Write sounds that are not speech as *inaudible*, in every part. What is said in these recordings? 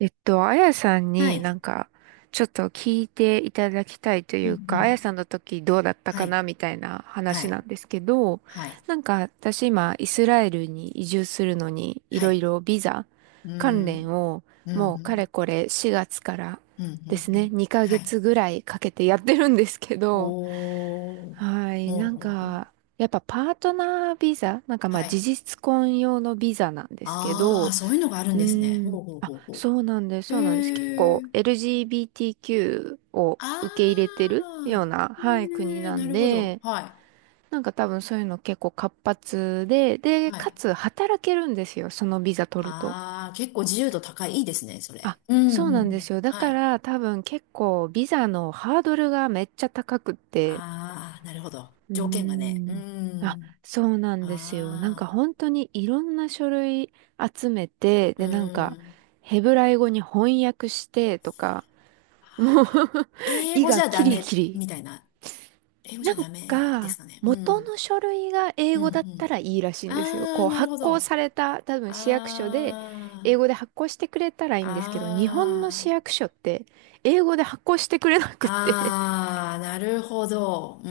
あやさんはにい。なんか、ちょっと聞いていただきたいといううん、うか、あやん。さんの時どうだったはかい。なみたいなは話ない。んですけど、はい。なんか私今、イスラエルに移住するのに、いはろいい。ろビザう関連ん。を、うん、うもうかん。れこれ4月からうん、うでん。すうね、ん、2はヶい。月ぐらいかけてやってるんですけど、お *laughs* ー。はい、ほうなんほうほう。か、やっぱパートナービザ、なんかまはあ事い。実婚用のビザなんですけああ、ど、そういうのがあるうんですね。ーん。ほうほうあ、ほうそほうなんです、う。そうなんです。結へ構 え。LGBTQ をあ受け入れてるようあ。な、はい、国へえ、ななんるほど。で、はなんか多分そういうの結構活発で、い。で、はかい。つ働けるんですよ、そのビザ取ると。ああ、結構自由度高い。いいですね、そあ、れ。うん、うそうん、うなんでん。すよ。だはかい。ら多分結構ビザのハードルがめっちゃ高くって。ああ、なるほど。うー条件がね。うん。あ、ん。そうなんですよ。なんかあ本当にいろんな書類集めて、あ。うで、なんかん。ヘブライ語に翻訳してとか、もう *laughs* 英意語じがゃキダリメ、キリ。みたいな。英語じなゃんダメですか、かね。う元ん。の書類が英うん、う語だったん。らいいらしいんですよ。あこー、う、なる発ほ行ど。された、多分市役所で、英あ語ー、で発行してくれたらいいんですけど、日本の市あー、役所って、英語で発行してくれなくって、あー、なるほど。うー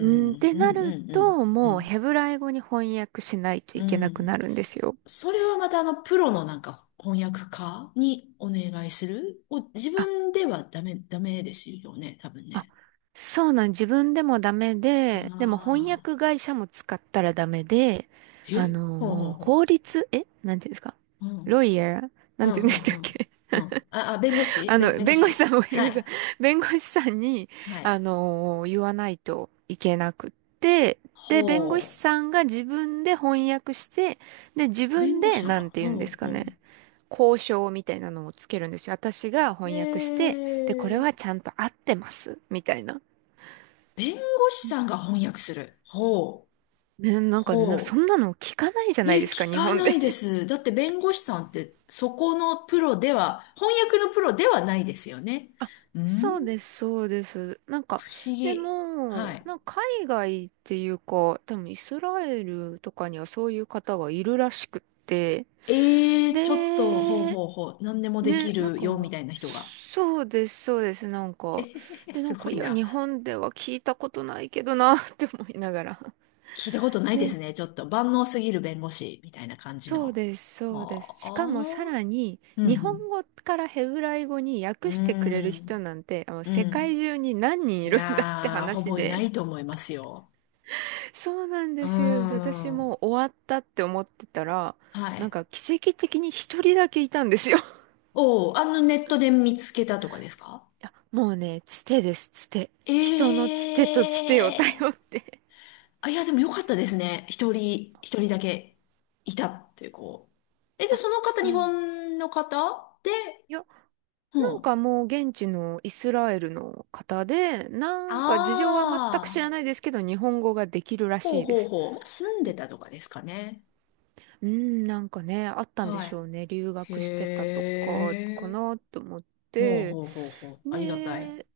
うん、ってうなん、うるん、うと、ん、うもうん。ヘブライ語に翻訳しないとういけなくなん。るんですよ。それはまたプロの翻訳家にお願いするを自分ではダメ、ダメですよね、多分あ、ね。そうなん、自分でもダメで、でも翻あ訳あ、会社も使ったらダメで、あほうほうのーほ法律、えなんていうんですか、う。うんロイヤー、なうんて言うんでん、うしん、たっうん。け。 うん。あ、あ、*laughs* あの、弁護弁護士さ士、んも、弁は護士さん、い。弁護士さんに、はい。言わないといけなくって、で、弁護士ほさんが自分で翻訳して、で、自う。弁分護士で、さんなが、んて言うんほですう、かほね、交渉みたいなのをつけるんですよ。私がう。翻訳しえて、で、これはちー、ゃんと合ってます、みたいな。弁護士さんが翻訳する。ほう、ね、なんか、そほんなの聞かないじゃう。なえ、いですか、聞日か本なで。いで *laughs* す。だって弁護士さんって、そこのプロでは、翻訳のプロではないですよね。あ、うそうん、です、そうです。なん不か、思で議。はも、い。なんか海外っていうか、多分イスラエルとかにはそういう方がいるらしくって、えー、ちょっと、ほうで、ほうほう、何でもできね、なんるよ、みか、たいな人が。そうです、そうです、なんへへか、へへ、で、なすんか、ごいいや、な。日本では聞いたことないけどな、って思いながら。聞いたことないですね。ちょっと万能すぎる弁護士みたいな感じそうの。です、そうです。あしかもさあ、らに、う日ん、うん。本語からヘブライ語にう訳してくれる人ん、なんて、あのう世界ん。中に何人いいるんだってやー、ほ話ぼいなで。いと思いますよ。そうなんうーですよ。で、私もん。う終わったって思ってたら、はなんい。か奇跡的に一人だけいたんですよ。*laughs* いおー、あのネットで見つけたとかですか？や、もうね、つてです、つて。人のえつてとつてをえー。頼って。あ、いや、でもよかったですね。一人、一人だけいたっていう子。え、じゃああ、その方、そ日う。本の方で、いや、うなんん。かもう現地のイスラエルの方で、なあんか事情は全く知らないあ。ですけど、日本語ができるらほしういでほうす。ほう。まあ住んでたとかですかね。うん、なんかね、あったんではしょうね。留い。へ学してたとか、かえ。なと思っほうて。ほうほうほう。ありがたい。で、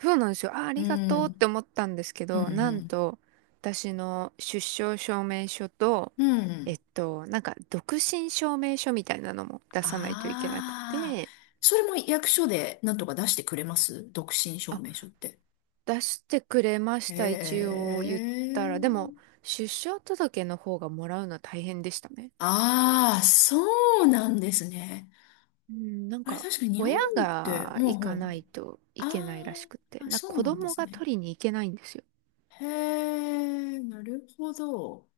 そうなんですよ。あ、あうりがとうってん。思ったんですけうんうど、なんん。と、私の出生証明書と、うんうん。なんか独身証明書みたいなのも出さないといけなくああ。て、それも役所でなんとか出してくれます、独身証明書って？出してくれましへた、一応言ったら。でも、え。出生届の方がもらうのは大変でしたね。ああ、そうなんですね。うん、なんあれか、確かに日本親って、がほう行ほかうほなう。いとあいけないらしくて、ー、あ、なんかそう子なんで供すがね。取りに行けないんですよ。へえ、なるほど。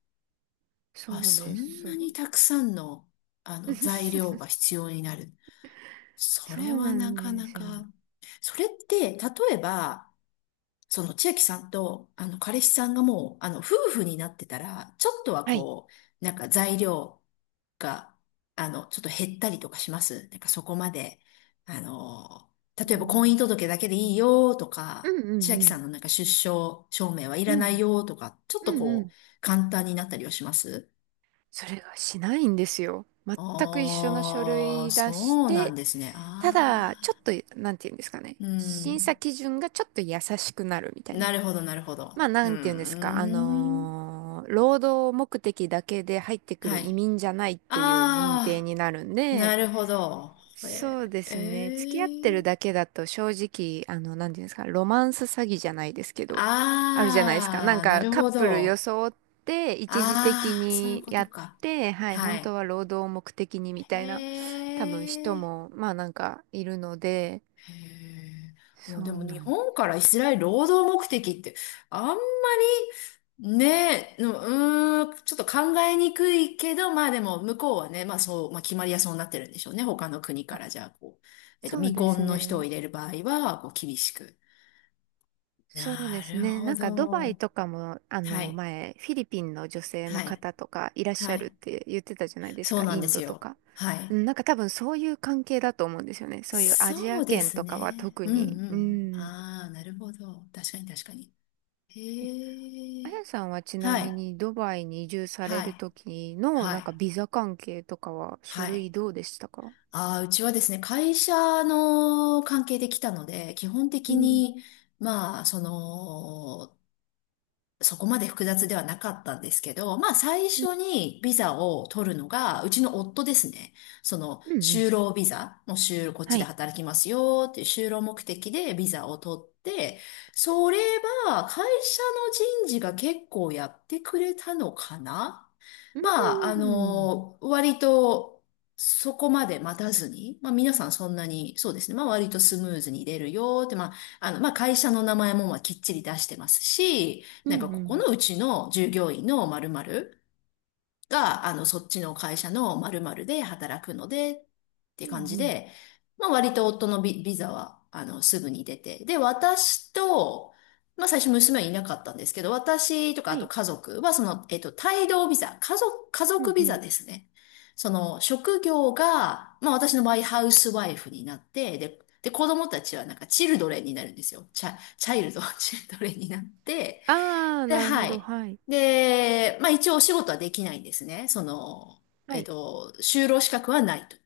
そあ、うそです、*laughs* んそなにう。たくさんの、材料が *laughs* 必要になる。そそれうはななんかでなすよ。か。それって、例えば、その千秋さんと、彼氏さんがもう、夫婦になってたら、ちょっとははい。こう、材料が、ちょっと減ったりとかします？なんかそこまで、う例えば婚姻ん、届だけでいいよとうか、んう千ん秋うさんん。の出生証明はいらうないん。よとか、ちょっうとんうこん。う、簡単になったりはします？それがしないんですよ。全く一緒の書ああ、類出しそうなんて、ですね。あただ、ちょっあ、と、なんて言うんですかね。う審ん。査基準がちょっと優しくなるみたいな。なるほど、なるほまど。あ、うなーんて言うんですか。ん。労働目的だけで入ってくるはい。移民じゃないっていう認定あになるんあ、なで、るほど。え、そうでえすね。付き合ってるー、だけだと正直、あの、なんていうんですか。ロマンス詐欺じゃないですけど、あるじゃないですか。なあんあー、なか、るカッほプルど。装って、一時的ああ、そういうにこやとっか。て、はい、は本当い。は労働を目的にみたいな、へ多分人え。も、まあなんかいるので、へえ。もそうでもう日なんです。本からイスラエル労働目的ってあんまりね、ううーん、ちょっと考えにくいけど、まあでも向こうはね、まあそう、まあ決まりやそうになってるんでしょうね。他の国かあ、らじゃあこう、そう未です婚の人をね。入れる場合は、こう厳しく。そうでなするね。ほなんかドバイど。とかも、あはの、い、前、フィリピンの女性のはい、方とかいらっしゃはるっい。て言ってたじゃないですそか、うなんイでンすドとよ。か。はうい。ん、なんか多分そういう関係だと思うんですよね。そういうアジそアうで圏すとかはね。特うんに。ううん。ん。ああ、なるほど。確かに確かに。え、へあえ。やさんはちなはみい。にドバイに移住されはるい、時の、はなんい、かビザ関係とかは書は類い。どうでしたか。ああ、うちはですね、会社の関係で来たので、基本う的ん。に、まあ、その、そこまで複雑ではなかったんですけど、まあ最うん。初にビザを取るのが、うちの夫ですね。そのうんうん。就労ビザ、もうこっちはでい。働きますよっていう就労目的でビザを取って、それは会社の人事が結構やってくれたのかな。うまあ、ん。割と、そこまで待たずに、まあ皆さんそんなに、そうですね、まあ割とスムーズに出るよって、まあ、まあ会社の名前もまあきっちり出してますし、うなんんうかん。うんこうこん。のうちの従業員の〇〇が、そっちの会社の〇〇で働くので、ってうん感じうん。で、まあ割と夫のビ、ビザは、すぐに出て。で、私と、まあ最初娘はいなかったんですけど、私とかはあとい、家族はその、帯同ビザ、家う族んうビザん。ですね。その、職業が、まあ私の場合ハウスワイフになって、で、で、子供たちはなんかチルドレンになるんですよ。チャイルド、*laughs* チルドレンになって、ああ、で、なるほはど。い。はい。で、まあ一応お仕事はできないんですね。その、はい。就労資格はないと。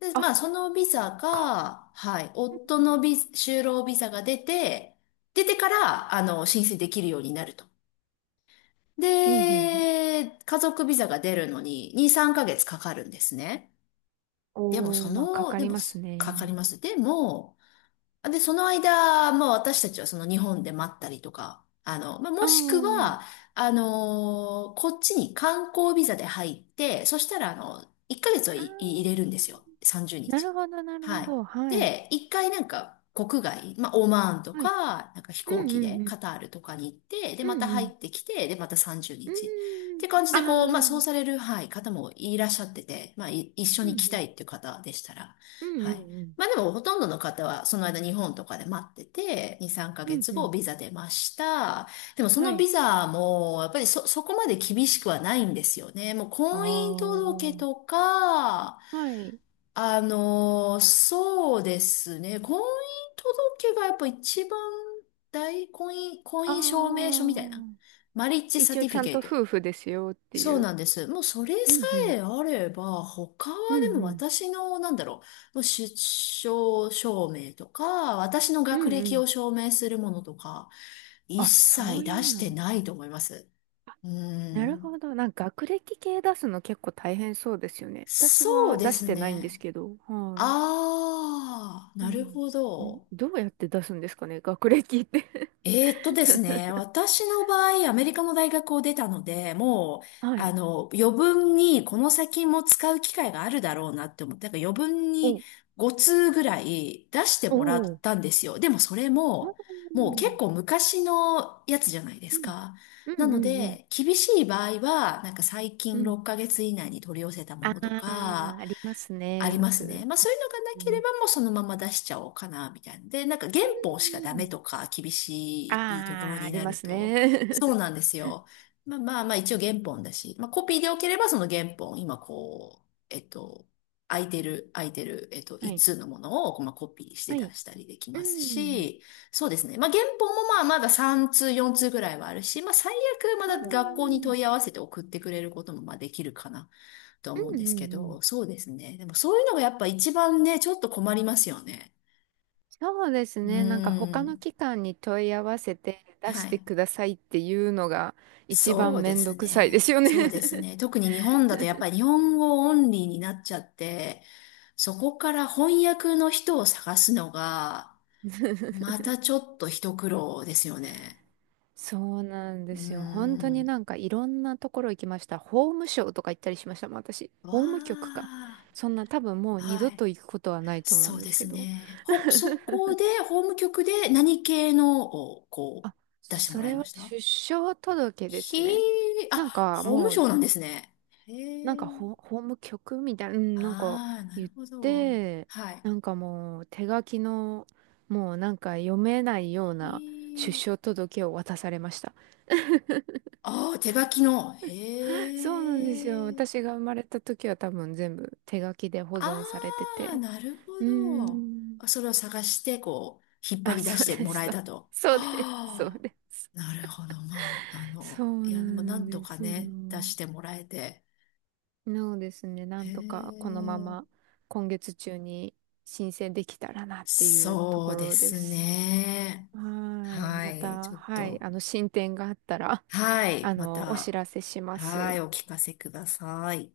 で、まあ、あそのビそザっか。が、はい、う夫ん、のビ、就労ビザが出て、出てから、申請できるようになると。うん、うんうん、で、家族ビザが出るのに2、3ヶ月かかるんですね。でもおそー、まあ、かの、かでりも、ますかね。かります。でも、で、その間、まあ私たちはその日本で待ったりとか、まあ、あもしくー、は、こっちに観光ビザで入って、そしたら、1ヶ月はあー、い入れるんですよ。30なる日。ほど、なるはほど。い。はい。で、一回なんか国外、まあ、オマーンとはい。か、なんか飛う行ん、機うん、でうん。カタールとかに行って、で、うまたん、う入っん。てきて、で、また30う日。っんうん、て感じで、こう、まあ、そうあされあ、る、はい、方もいらっしゃってて、まあ、一緒うん、うに来たん。いっていう方でしたら、うん、うはい。ん、うん。まあでもほとんどの方はその間日本とかで待ってて、2、3ヶうん、月う後ん。ビザ出ました。でもそはのい。ビザもやっぱりそこまで厳しくはないんですよね。もうあ婚姻あ、届とか、はい。そうですね。婚姻届がやっぱ一番大、婚あ姻証明書みたいな。あ、マリッジサ一テ応ィちフィゃんケとイト。夫婦ですよってそういう。なんです。もうそれうさん、うん。えあれば、他は。うん、うでもん。私の、なんだろう、もう出生証明とか、私のう学ん、う歴ん。を証明するものとか、一あ、そ切う出いうしての。ないと思います。うなるん。ほど。なんか学歴系出すの結構大変そうですよね。私そうはで出しすてないんですね。けど。はい。ああ、うなるん。ほど。どうやって出すんですかね、学歴って。 ですね、私の場合、アメリカの大学を出たので、もう、*laughs* はい。余分にこの先も使う機会があるだろうなって思って、だから余分にお、5通ぐらい出しておもらー、ったんですよ。でもそれあー、も、もうう結ん。構昔のやつじゃないでうすんか。うなのんうん。で、厳しい場合は、なんか最う近ん。6ヶ月以内に取り寄せたもあのとあ、か、ありますあね。りよますね。く。まあそういうのがなうけれん。ばもうそのまま出しちゃおうかな、みたいな。で、なんか原う本しかダメん。とか厳しいところああ、あにりなまるすと、ね。そうなんですよ。まあまあまあ一応原本だし、まあコピーでよければその原本、今こう、空いてる、*laughs* は一い。通のものを、まあ、コピーしては出い。したりできうますん。し、そうですね。まあ原本もまあまだ3通、4通ぐらいはあるし、まあ最悪まああ。だ学校にうん問い合わせて送ってくれることもまあできるかな、と思うんうでんすけうど、ん。そうですね。でもそういうのがやっぱ一番ね、ちょっと困りますよね。そうですうね。なんかー他のん。機関に問い合わせて出しはてい。くださいっていうのが一番そうめでんどすくさいですね。よね。 そうです *laughs* ね。特に日本だとやっぱり日本語オンリーになっちゃって、そこから翻訳の人を探すのが、またちょっと一苦労ですよね。そうなんうでーすよ。本当にん。なんかいろんなところ行きました。法務省とか行ったりしましたもん、私。わ法務局か。あ。そんな多分もう二度はい。と行くことはないと思うそんうでですけすど。ね。*laughs* そこで、法務局で何系のを、こあ、う、出してそもらいれまはした？出生届でひすー、ね。なんあ、か法務もう、省なんですね。へなんかえ。法務局みたいな、うん、なんかああ、な言るっほど。て、はい。なんかもう手書きの、もうなんか読めないような出ひー、生届を渡されました。ああ、手書きの。*laughs* そうなんですよ。へえ。私が生まれた時は多分全部手書きで保あ存されてあ、て。なるほうーど。ん。あ、それを探して、こう、引っ張あ、り出そしうてでもす。らえたと。*laughs* そうそうです。そうはあ、でなるほど。まあ、す。そいうなや、でもなんんとでかすよ。ね、出してもらえて。なのですね、なへんとかこのまえ。ま今月中に申請できたらなっていうとそこうでろですす。ね。はーい。はまい。ちた、ょっはい。と。あの、進展があったら、はあい。まの、お知た、らせしまはい。す。お聞かせください。